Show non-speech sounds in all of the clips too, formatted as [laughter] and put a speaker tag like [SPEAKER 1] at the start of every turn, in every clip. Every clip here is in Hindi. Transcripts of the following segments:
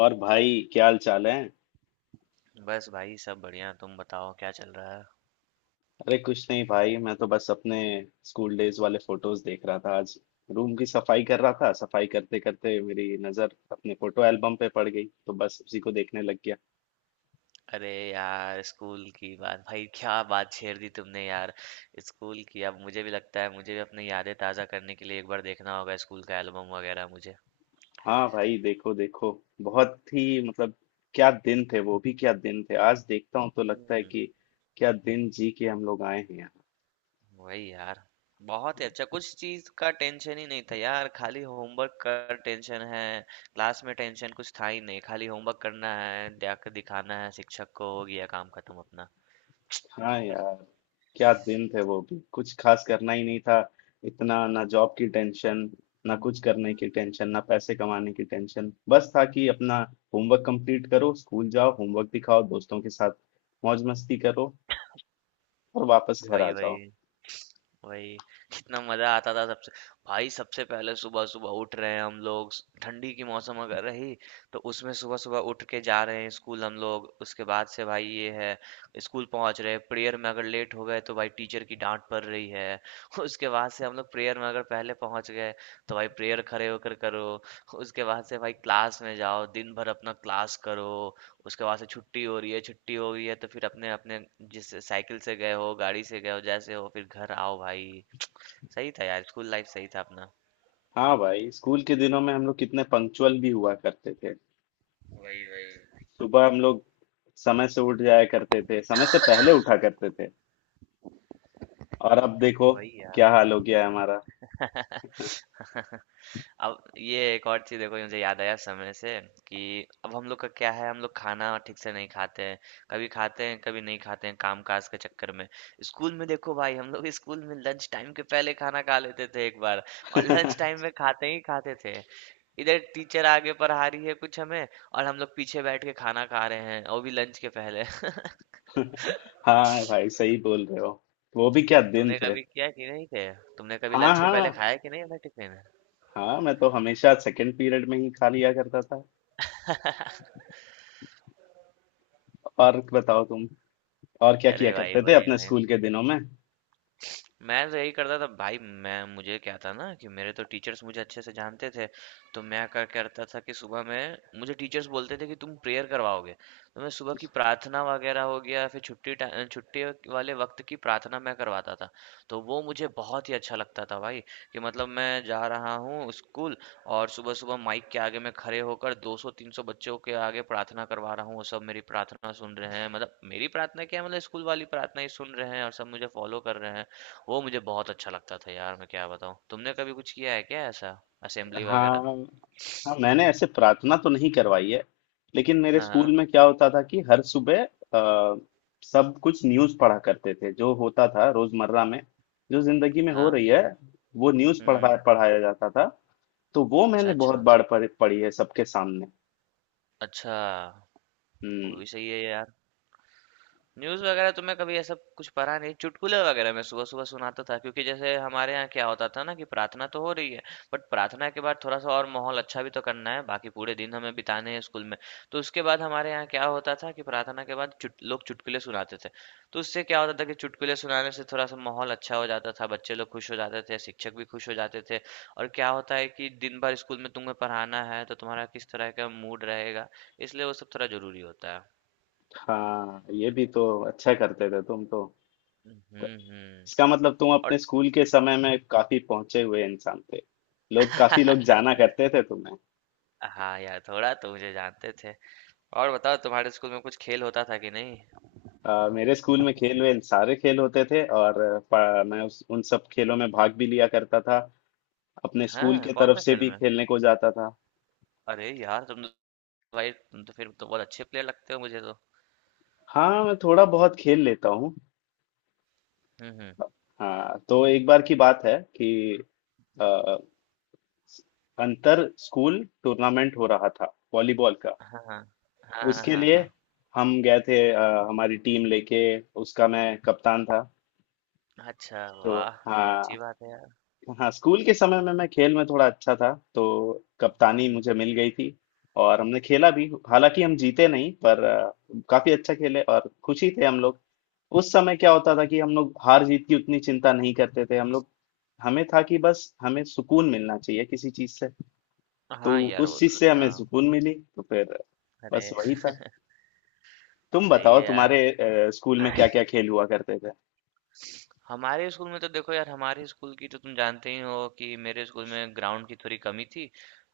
[SPEAKER 1] और भाई क्या हाल चाल है।
[SPEAKER 2] बस भाई सब बढ़िया। तुम बताओ क्या चल रहा है।
[SPEAKER 1] अरे कुछ नहीं भाई मैं तो बस अपने स्कूल डेज वाले फोटोज देख रहा था। आज रूम की सफाई कर रहा था, सफाई करते करते मेरी नजर अपने फोटो एल्बम पे पड़ गई तो बस उसी को देखने लग गया।
[SPEAKER 2] अरे यार स्कूल की बात, भाई क्या बात छेड़ दी तुमने यार। स्कूल की, अब मुझे भी लगता है मुझे भी अपनी यादें ताज़ा करने के लिए एक बार देखना होगा स्कूल का एल्बम वगैरह मुझे।
[SPEAKER 1] हाँ भाई, देखो देखो। बहुत ही मतलब, क्या दिन थे वो भी। क्या दिन थे, आज देखता हूँ तो लगता है
[SPEAKER 2] हम्म।
[SPEAKER 1] कि क्या दिन जी के हम लोग आए हैं।
[SPEAKER 2] वही यार। बहुत ही अच्छा, कुछ चीज़ का टेंशन ही नहीं था यार, खाली होमवर्क का टेंशन है। क्लास में टेंशन कुछ था ही नहीं, खाली होमवर्क करना है, जाकर दिखाना है शिक्षक को, हो गया काम खत्म अपना।
[SPEAKER 1] हाँ यार, क्या दिन थे वो भी। कुछ खास करना ही नहीं था। इतना ना जॉब की टेंशन, ना कुछ करने की टेंशन, ना पैसे कमाने की टेंशन। बस था कि अपना होमवर्क कंप्लीट करो, स्कूल जाओ, होमवर्क दिखाओ, दोस्तों के साथ मौज मस्ती करो और वापस घर आ
[SPEAKER 2] वही
[SPEAKER 1] जाओ।
[SPEAKER 2] वही वही। कितना मजा आता था सबसे। भाई सबसे पहले सुबह सुबह उठ रहे हैं हम लोग, ठंडी की मौसम अगर रही तो उसमें सुबह सुबह उठ के जा रहे हैं स्कूल हम लोग। उसके बाद से भाई ये है, स्कूल पहुंच रहे हैं, प्रेयर में अगर लेट हो गए तो भाई टीचर की डांट पड़ रही है। [laughs] उसके बाद से हम लोग प्रेयर में अगर पहले पहुंच गए तो भाई प्रेयर खड़े होकर करो। [laughs] उसके बाद से भाई क्लास में जाओ, दिन भर अपना क्लास करो। उसके बाद से छुट्टी हो रही है, छुट्टी हो गई है तो फिर अपने अपने जिस साइकिल से गए हो, गाड़ी से गए हो, जैसे हो फिर घर आओ भाई। सही था यार, स्कूल लाइफ सही था अपना।
[SPEAKER 1] हाँ भाई, स्कूल के दिनों में हम लोग कितने पंक्चुअल भी हुआ करते थे।
[SPEAKER 2] वही वही
[SPEAKER 1] सुबह हम लोग समय से उठ जाया करते थे, समय से पहले उठा करते थे। और अब देखो
[SPEAKER 2] वही यार।
[SPEAKER 1] क्या हाल हो गया है हमारा।
[SPEAKER 2] [laughs] अब ये एक और चीज देखो, ये मुझे याद आया समय से कि अब हम लोग का क्या है, हम लोग खाना ठीक से नहीं खाते हैं, कभी खाते हैं कभी नहीं खाते हैं काम काज के चक्कर में। स्कूल में देखो भाई, हम लोग स्कूल में लंच टाइम के पहले खाना खा लेते थे एक बार, और लंच टाइम में खाते ही खाते थे। इधर टीचर आगे पढ़ा रही है कुछ हमें, और हम लोग पीछे बैठ के खाना खा रहे हैं, वो भी लंच के पहले।
[SPEAKER 1] [laughs] हाँ भाई, सही बोल रहे हो। वो भी क्या
[SPEAKER 2] [laughs]
[SPEAKER 1] दिन
[SPEAKER 2] तुमने
[SPEAKER 1] थे।
[SPEAKER 2] कभी किया कि नहीं किया, तुमने कभी
[SPEAKER 1] हाँ
[SPEAKER 2] लंच के पहले
[SPEAKER 1] हाँ
[SPEAKER 2] खाया कि नहीं अपना टिफिन।
[SPEAKER 1] हाँ, मैं तो हमेशा सेकंड पीरियड में ही खा लिया करता था। और बताओ तुम, और क्या किया
[SPEAKER 2] अरे भाई
[SPEAKER 1] करते थे
[SPEAKER 2] भाई
[SPEAKER 1] अपने
[SPEAKER 2] भाई,
[SPEAKER 1] स्कूल के दिनों में।
[SPEAKER 2] मैं तो यही करता था भाई। मैं मुझे क्या था ना कि मेरे तो टीचर्स मुझे अच्छे से जानते थे। तो मैं क्या करता था कि सुबह में मुझे टीचर्स बोलते थे कि तुम प्रेयर करवाओगे। तो मैं सुबह की प्रार्थना वगैरह हो गया, फिर छुट्टी छुट्टी वाले वक्त की प्रार्थना मैं करवाता था। तो वो मुझे बहुत ही अच्छा लगता था भाई, कि मतलब मैं जा रहा हूँ स्कूल और सुबह सुबह माइक के आगे मैं खड़े होकर 200-300 बच्चों के आगे प्रार्थना करवा रहा हूँ, वो सब मेरी प्रार्थना सुन रहे हैं, मतलब मेरी प्रार्थना क्या है, मतलब स्कूल वाली प्रार्थना ही सुन रहे हैं और सब मुझे फॉलो कर रहे हैं। वो मुझे बहुत अच्छा लगता था यार, मैं क्या बताऊँ। तुमने कभी कुछ किया है क्या ऐसा, असेंबली वगैरह।
[SPEAKER 1] हाँ हाँ, मैंने ऐसे प्रार्थना तो नहीं करवाई है। लेकिन मेरे
[SPEAKER 2] हाँ हाँ
[SPEAKER 1] स्कूल में क्या होता था कि हर सुबह सब कुछ न्यूज़ पढ़ा करते थे, जो होता था रोजमर्रा में, जो जिंदगी में हो
[SPEAKER 2] हाँ।
[SPEAKER 1] रही है, वो न्यूज़ पढ़ा
[SPEAKER 2] हम्म।
[SPEAKER 1] पढ़ाया जाता था। तो वो
[SPEAKER 2] अच्छा
[SPEAKER 1] मैंने बहुत
[SPEAKER 2] अच्छा।
[SPEAKER 1] बार पढ़ी है सबके सामने।
[SPEAKER 2] अच्छा। वो
[SPEAKER 1] हम्म।
[SPEAKER 2] भी सही है यार। न्यूज़ वगैरह तो मैं कभी ऐसा कुछ पढ़ा नहीं, चुटकुले वगैरह मैं सुबह-सुबह सुनाता था, क्योंकि जैसे हमारे यहाँ क्या होता था ना कि प्रार्थना तो हो रही है, बट प्रार्थना के बाद थोड़ा-सा और माहौल अच्छा भी तो करना है, बाकी पूरे दिन हमें बिताने हैं स्कूल में। तो उसके बाद हमारे यहाँ क्या होता था कि प्रार्थना के बाद चुट लोग चुटकुले सुनाते थे। तो उससे क्या होता था कि चुटकुले सुनाने से थोड़ा-सा माहौल अच्छा हो जाता था, बच्चे लोग खुश हो जाते थे, शिक्षक भी खुश हो जाते थे। और क्या होता है कि दिन भर स्कूल में तुम्हें पढ़ाना है तो तुम्हारा किस तरह का मूड रहेगा, इसलिए वो सब थोड़ा ज़रूरी होता है।
[SPEAKER 1] हाँ, ये भी तो अच्छा करते थे तुम तो।
[SPEAKER 2] हुँ,
[SPEAKER 1] त-
[SPEAKER 2] हुँ।
[SPEAKER 1] इसका मतलब तुम अपने
[SPEAKER 2] और
[SPEAKER 1] स्कूल के समय में काफी पहुंचे हुए इंसान थे। लोग काफी लोग जाना करते थे तुम्हें।
[SPEAKER 2] हाँ यार, थोड़ा तो मुझे जानते थे। और बताओ, तुम्हारे स्कूल में कुछ खेल होता था कि नहीं।
[SPEAKER 1] मेरे स्कूल में खेल वेल सारे खेल होते थे और मैं उन सब खेलों में भाग भी लिया करता था। अपने स्कूल
[SPEAKER 2] हाँ
[SPEAKER 1] के
[SPEAKER 2] कौन
[SPEAKER 1] तरफ
[SPEAKER 2] सा
[SPEAKER 1] से
[SPEAKER 2] खेल
[SPEAKER 1] भी
[SPEAKER 2] में।
[SPEAKER 1] खेलने को जाता था।
[SPEAKER 2] अरे यार तुम तो, भाई तुम तो फिर तो बहुत अच्छे प्लेयर लगते हो मुझे तो।
[SPEAKER 1] हाँ, मैं थोड़ा बहुत खेल लेता हूँ।
[SPEAKER 2] हम्म।
[SPEAKER 1] हाँ तो एक बार की बात है कि अ, अंतर स्कूल टूर्नामेंट हो रहा था वॉलीबॉल का।
[SPEAKER 2] हाँ हाँ हाँ
[SPEAKER 1] उसके
[SPEAKER 2] हाँ
[SPEAKER 1] लिए
[SPEAKER 2] हाँ।
[SPEAKER 1] हम गए थे, हमारी टीम लेके। उसका मैं कप्तान था।
[SPEAKER 2] हाँ। अच्छा
[SPEAKER 1] तो
[SPEAKER 2] वाह, तो बहुत अच्छी
[SPEAKER 1] हाँ
[SPEAKER 2] बात है यार।
[SPEAKER 1] हाँ, स्कूल के समय में मैं खेल में थोड़ा अच्छा था तो कप्तानी
[SPEAKER 2] हम्म।
[SPEAKER 1] मुझे मिल गई थी। और हमने खेला भी, हालांकि हम जीते नहीं पर काफी अच्छा खेले और खुशी थे हम लोग। उस समय क्या होता था कि हम लोग हार जीत की उतनी चिंता नहीं करते थे हम लोग। हमें था कि बस हमें सुकून मिलना चाहिए किसी चीज से। तो
[SPEAKER 2] हाँ यार वो
[SPEAKER 1] उस चीज
[SPEAKER 2] तो,
[SPEAKER 1] से हमें
[SPEAKER 2] हाँ।
[SPEAKER 1] सुकून मिली तो फिर बस
[SPEAKER 2] अरे।
[SPEAKER 1] वही था। तुम
[SPEAKER 2] [laughs] सही
[SPEAKER 1] बताओ,
[SPEAKER 2] है यार।
[SPEAKER 1] तुम्हारे स्कूल में क्या क्या खेल हुआ करते थे।
[SPEAKER 2] हमारे स्कूल में तो देखो यार, हमारे स्कूल की तो तुम जानते ही हो कि मेरे स्कूल में ग्राउंड की थोड़ी कमी थी।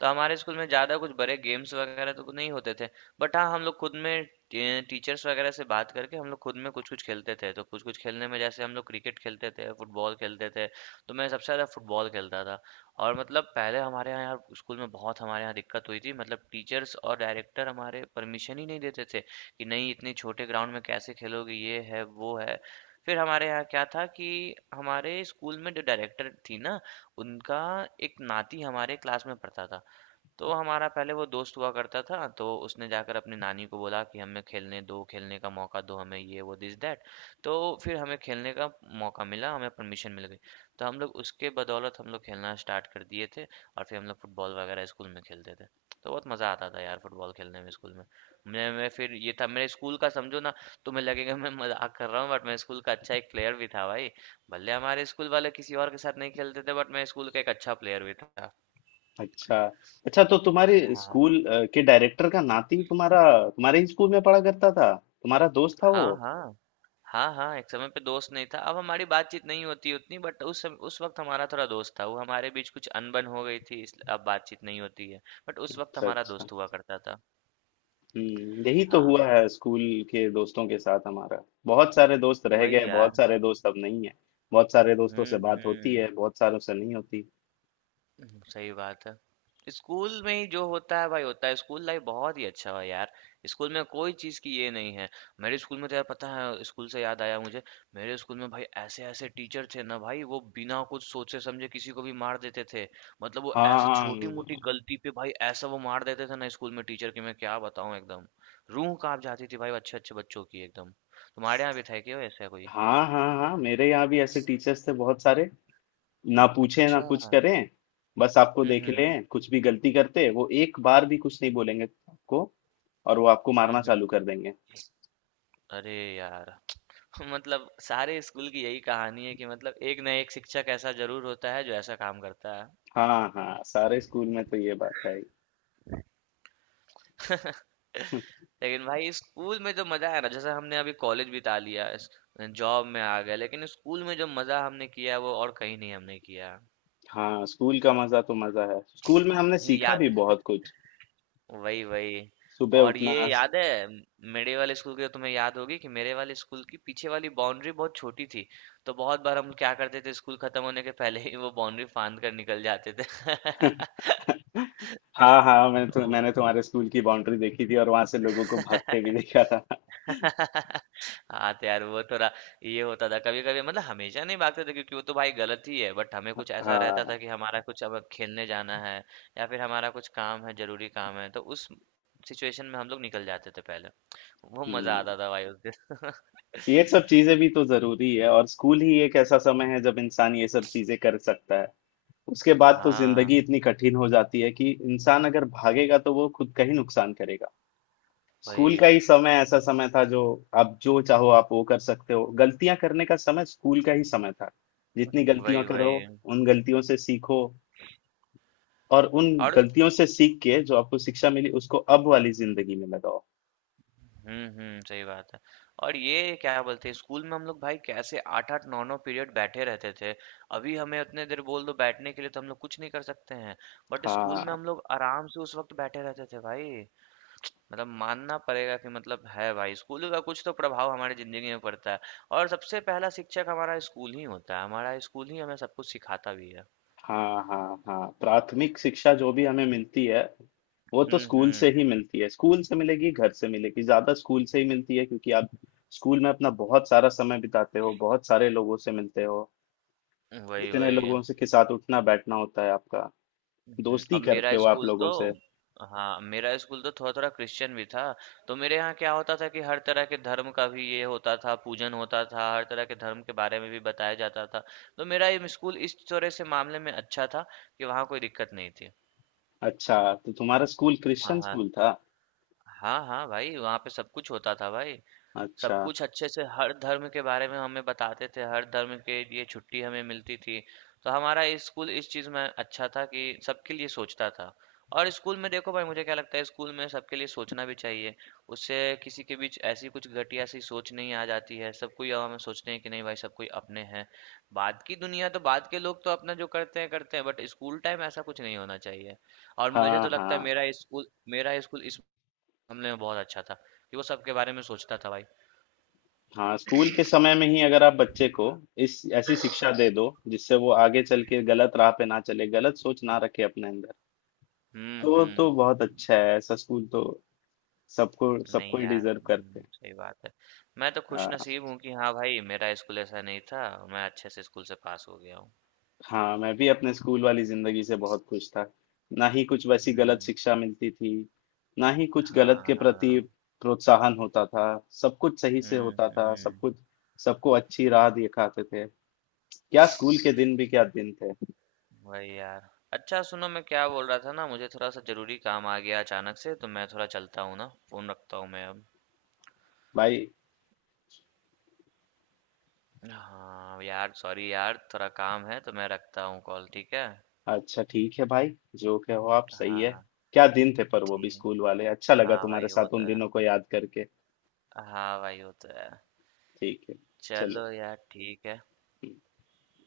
[SPEAKER 2] तो हमारे स्कूल में ज़्यादा कुछ बड़े गेम्स वगैरह तो नहीं होते थे। बट हाँ, हम लोग खुद में टीचर्स वगैरह से बात करके हम लोग खुद में कुछ कुछ खेलते थे। तो कुछ कुछ खेलने में जैसे हम लोग क्रिकेट खेलते थे, फुटबॉल खेलते थे। तो मैं सबसे ज़्यादा फुटबॉल खेलता था। और मतलब पहले हमारे यहाँ यार स्कूल में बहुत हमारे यहाँ दिक्कत हुई थी, मतलब टीचर्स और डायरेक्टर हमारे परमिशन ही नहीं देते थे कि नहीं इतने छोटे ग्राउंड में कैसे खेलोगे, ये है वो है। फिर हमारे यहाँ क्या था कि हमारे स्कूल में जो डायरेक्टर थी ना, उनका एक नाती हमारे क्लास में पढ़ता था। तो हमारा पहले वो दोस्त हुआ करता था, तो उसने जाकर अपनी नानी को बोला कि हमें खेलने दो, खेलने का मौका दो हमें, ये वो दिस दैट। तो फिर हमें खेलने का मौका मिला, हमें परमिशन मिल गई। तो हम लोग उसके बदौलत हम लोग खेलना स्टार्ट कर दिए थे और फिर हम लोग फुटबॉल वगैरह स्कूल में खेलते थे। तो बहुत मज़ा आता था यार फुटबॉल खेलने में स्कूल में। मैं फिर ये था मेरे स्कूल का समझो ना, तुम्हें लगेगा मैं मज़ाक कर रहा हूँ बट मैं स्कूल का अच्छा एक प्लेयर भी था भाई। भले हमारे स्कूल वाले किसी और के साथ नहीं खेलते थे बट मैं स्कूल का एक अच्छा प्लेयर भी था।
[SPEAKER 1] अच्छा अच्छा, तो तुम्हारे
[SPEAKER 2] हाँ।
[SPEAKER 1] स्कूल के डायरेक्टर का नाती तुम्हारा तुम्हारे ही स्कूल में पढ़ा करता था। तुम्हारा दोस्त था वो।
[SPEAKER 2] हाँ, हाँ। हाँ, हाँ, एक समय पे दोस्त नहीं था। अब हमारी बातचीत नहीं होती उतनी, बट उस वक़्त हमारा थोड़ा दोस्त था। वो हमारे बीच कुछ अनबन हो गई थी इसलिए अब बातचीत नहीं होती है। बट उस वक़्त
[SPEAKER 1] अच्छा
[SPEAKER 2] हमारा
[SPEAKER 1] अच्छा।
[SPEAKER 2] दोस्त हुआ करता था।
[SPEAKER 1] हम्म, यही तो हुआ
[SPEAKER 2] हाँ,
[SPEAKER 1] है स्कूल के दोस्तों के साथ हमारा। बहुत सारे दोस्त रह गए,
[SPEAKER 2] वही
[SPEAKER 1] बहुत
[SPEAKER 2] यार।
[SPEAKER 1] सारे दोस्त अब नहीं है। बहुत सारे दोस्तों
[SPEAKER 2] हुँ,
[SPEAKER 1] से बात होती
[SPEAKER 2] हुँ।
[SPEAKER 1] है, बहुत सारों से नहीं होती।
[SPEAKER 2] हुँ, सही बात है। स्कूल में ही जो होता है भाई होता है। स्कूल लाइफ बहुत ही अच्छा है यार। स्कूल में कोई चीज़ की ये नहीं है। मेरे स्कूल में तो यार पता है, स्कूल से याद आया मुझे, मेरे स्कूल में भाई ऐसे-ऐसे टीचर थे ना भाई, वो बिना कुछ सोचे समझे किसी को भी मार देते थे। मतलब वो
[SPEAKER 1] हाँ
[SPEAKER 2] ऐसा
[SPEAKER 1] हाँ
[SPEAKER 2] छोटी-मोटी गलती पे भाई ऐसा वो मार देते थे ना स्कूल में टीचर, कि मैं क्या बताऊँ एकदम। रूह काँप जाती थी भाई अच्छे-अच्छे बच्चों की एकदम। तुम्हारे यहाँ भी था क्या ऐसा कोई?
[SPEAKER 1] हाँ हाँ हाँ, मेरे यहाँ भी ऐसे टीचर्स थे बहुत सारे। ना पूछे, ना
[SPEAKER 2] अच्छा।
[SPEAKER 1] कुछ करें, बस आपको
[SPEAKER 2] हुँ,
[SPEAKER 1] देख
[SPEAKER 2] हुँ।
[SPEAKER 1] लें कुछ भी गलती करते, वो एक बार भी कुछ नहीं बोलेंगे आपको और वो आपको
[SPEAKER 2] हुँ,
[SPEAKER 1] मारना
[SPEAKER 2] हुँ।
[SPEAKER 1] चालू कर देंगे।
[SPEAKER 2] अरे यार! [laughs] मतलब सारे स्कूल की यही कहानी है कि मतलब एक ना एक शिक्षक ऐसा जरूर होता है जो ऐसा काम करता है।
[SPEAKER 1] हाँ हाँ, सारे स्कूल में तो ये बात है ही। [laughs]
[SPEAKER 2] लेकिन भाई स्कूल में जो मजा है ना, जैसे हमने अभी कॉलेज बिता लिया, जॉब में आ गए, लेकिन स्कूल में जो मजा हमने किया है वो और कहीं नहीं हमने किया
[SPEAKER 1] हाँ, स्कूल का मजा तो मजा है। स्कूल में हमने
[SPEAKER 2] है।
[SPEAKER 1] सीखा भी
[SPEAKER 2] याद
[SPEAKER 1] बहुत कुछ।
[SPEAKER 2] वही वही।
[SPEAKER 1] सुबह
[SPEAKER 2] और ये
[SPEAKER 1] उठना।
[SPEAKER 2] याद है, मेरे वाले स्कूल की तो तुम्हें याद होगी कि मेरे वाले स्कूल की पीछे वाली बाउंड्री बहुत छोटी थी। तो बहुत बार हम क्या करते थे, स्कूल खत्म होने के पहले ही वो बाउंड्री फांद कर निकल जाते थे। [laughs]
[SPEAKER 1] हाँ हाँ, मैंने तो
[SPEAKER 2] ओ।
[SPEAKER 1] मैंने तुम्हारे स्कूल की बाउंड्री देखी थी और वहां से लोगों को भागते भी देखा था।
[SPEAKER 2] [laughs] हाँ तो यार वो थोड़ा ये होता था कभी कभी, मतलब हमेशा नहीं भागते थे क्योंकि वो तो भाई गलत ही है, बट हमें कुछ ऐसा रहता
[SPEAKER 1] हाँ।
[SPEAKER 2] था कि हमारा कुछ अब खेलने जाना है या फिर हमारा कुछ काम है, जरूरी काम है, तो उस सिचुएशन में हम लोग निकल जाते थे पहले। वो मजा
[SPEAKER 1] हम्म
[SPEAKER 2] आता था भाई उस दिन।
[SPEAKER 1] ये सब चीजें भी तो जरूरी है और स्कूल ही एक ऐसा समय है जब इंसान ये सब चीजें कर सकता है। उसके बाद तो जिंदगी
[SPEAKER 2] हाँ।
[SPEAKER 1] इतनी कठिन हो जाती है कि इंसान अगर भागेगा तो वो खुद का ही नुकसान करेगा। स्कूल
[SPEAKER 2] वही
[SPEAKER 1] का ही समय ऐसा समय था जो आप जो चाहो आप वो कर सकते हो। गलतियां करने का समय स्कूल का ही समय था। जितनी गलतियां
[SPEAKER 2] वही
[SPEAKER 1] करो,
[SPEAKER 2] वही।
[SPEAKER 1] उन गलतियों से सीखो और उन
[SPEAKER 2] और
[SPEAKER 1] गलतियों से सीख के जो आपको शिक्षा मिली उसको अब वाली जिंदगी में लगाओ।
[SPEAKER 2] हुँ, हुँ, सही बात है। और ये क्या बोलते हैं, स्कूल में हम लोग भाई कैसे 8-8 9-9 पीरियड बैठे रहते थे। अभी हमें उतने देर बोल दो बैठने के लिए तो हम लोग कुछ नहीं कर सकते हैं। बट स्कूल में
[SPEAKER 1] हाँ
[SPEAKER 2] हम लोग आराम से उस वक़्त बैठे रहते थे भाई। मतलब मानना पड़ेगा कि मतलब है भाई स्कूल का कुछ तो प्रभाव हमारी ज़िंदगी में पड़ता है। और सबसे पहला शिक्षक हमारा स्कूल ही होता है। हमारा स्कूल ही हमें सब कुछ सिखाता भी है।
[SPEAKER 1] हाँ हाँ हाँ, प्राथमिक शिक्षा जो भी हमें मिलती है वो तो
[SPEAKER 2] हुँ,
[SPEAKER 1] स्कूल से
[SPEAKER 2] हुँ।
[SPEAKER 1] ही मिलती है। स्कूल से मिलेगी, घर से मिलेगी, ज्यादा स्कूल से ही मिलती है, क्योंकि आप स्कूल में अपना बहुत सारा समय बिताते हो, बहुत सारे लोगों से मिलते हो।
[SPEAKER 2] वही,
[SPEAKER 1] इतने
[SPEAKER 2] वही।
[SPEAKER 1] लोगों से के साथ उठना बैठना होता है आपका। दोस्ती
[SPEAKER 2] अब
[SPEAKER 1] करते
[SPEAKER 2] मेरा
[SPEAKER 1] हो आप
[SPEAKER 2] स्कूल तो,
[SPEAKER 1] लोगों से।
[SPEAKER 2] हाँ मेरा स्कूल तो थोड़ा थोड़ा क्रिश्चियन भी था। तो मेरे यहाँ क्या होता था कि हर तरह के धर्म का भी ये होता था, पूजन होता था, हर तरह के धर्म के बारे में भी बताया जाता था। तो मेरा ये स्कूल इस तरह से मामले में अच्छा था, कि वहाँ कोई दिक्कत नहीं थी।
[SPEAKER 1] अच्छा, तो तुम्हारा स्कूल
[SPEAKER 2] हाँ
[SPEAKER 1] क्रिश्चियन
[SPEAKER 2] हाँ।
[SPEAKER 1] स्कूल था।
[SPEAKER 2] हाँ हाँ भाई, वहाँ पे सब कुछ होता था भाई।
[SPEAKER 1] अच्छा।
[SPEAKER 2] सब कुछ अच्छे से, हर धर्म के बारे में हमें बताते थे, हर धर्म के लिए छुट्टी हमें मिलती थी। तो हमारा स्कूल इस चीज़ में अच्छा था कि सबके लिए सोचता था। और स्कूल में देखो भाई, मुझे क्या लगता है, स्कूल में सबके लिए सोचना भी चाहिए। उससे किसी के बीच ऐसी कुछ घटिया सी सोच नहीं आ जाती है, सब कोई हमें सोचते हैं कि नहीं भाई सब कोई अपने हैं। बाद की दुनिया तो बाद के लोग तो अपना जो करते हैं करते हैं, बट स्कूल टाइम ऐसा कुछ नहीं होना चाहिए। और मुझे
[SPEAKER 1] हाँ
[SPEAKER 2] तो लगता है
[SPEAKER 1] हाँ
[SPEAKER 2] मेरा स्कूल, मेरा स्कूल इस मामले में बहुत अच्छा था, कि वो सबके बारे में सोचता था भाई।
[SPEAKER 1] हाँ, स्कूल के समय में ही अगर आप बच्चे को इस ऐसी शिक्षा दे दो जिससे वो आगे चल के गलत राह पे ना चले, गलत सोच ना रखे अपने अंदर,
[SPEAKER 2] हुँ,
[SPEAKER 1] तो वो तो
[SPEAKER 2] हुँ।
[SPEAKER 1] बहुत अच्छा है। ऐसा स्कूल तो सबको सबको
[SPEAKER 2] नहीं
[SPEAKER 1] ही
[SPEAKER 2] यार,
[SPEAKER 1] डिजर्व करते
[SPEAKER 2] हुँ,
[SPEAKER 1] हैं।
[SPEAKER 2] सही बात है। मैं तो
[SPEAKER 1] आ,
[SPEAKER 2] खुशनसीब हूँ कि हाँ भाई, मेरा स्कूल ऐसा नहीं था, मैं अच्छे से स्कूल से पास हो गया हूँ।
[SPEAKER 1] हाँ, मैं भी अपने स्कूल वाली जिंदगी से बहुत खुश था। ना ही कुछ वैसी गलत
[SPEAKER 2] हुँ।
[SPEAKER 1] शिक्षा मिलती थी, ना ही कुछ गलत के
[SPEAKER 2] हाँ,
[SPEAKER 1] प्रति
[SPEAKER 2] हाँ।
[SPEAKER 1] प्रोत्साहन होता था। सब कुछ सही से
[SPEAKER 2] हुँ,
[SPEAKER 1] होता था। सब
[SPEAKER 2] हुँ।
[SPEAKER 1] कुछ सबको अच्छी राह दिखाते थे। क्या स्कूल के दिन भी क्या दिन थे।
[SPEAKER 2] वही यार। अच्छा सुनो, मैं क्या बोल रहा था ना, मुझे थोड़ा-सा ज़रूरी काम आ गया अचानक से, तो मैं थोड़ा चलता हूँ ना, फ़ोन रखता हूँ मैं अब।
[SPEAKER 1] भाई,
[SPEAKER 2] हाँ, यार सॉरी यार, थोड़ा काम है तो मैं रखता हूँ कॉल, ठीक है?
[SPEAKER 1] अच्छा ठीक है भाई। जो कहो आप सही है।
[SPEAKER 2] हाँ,
[SPEAKER 1] क्या दिन थे पर वो भी
[SPEAKER 2] ठीक।
[SPEAKER 1] स्कूल वाले। अच्छा लगा
[SPEAKER 2] हाँ
[SPEAKER 1] तुम्हारे
[SPEAKER 2] भाई, वो
[SPEAKER 1] साथ
[SPEAKER 2] तो
[SPEAKER 1] उन
[SPEAKER 2] है।
[SPEAKER 1] दिनों को याद करके।
[SPEAKER 2] हाँ भाई, वो तो है।
[SPEAKER 1] ठीक है, चलो।
[SPEAKER 2] चलो यार, ठीक है।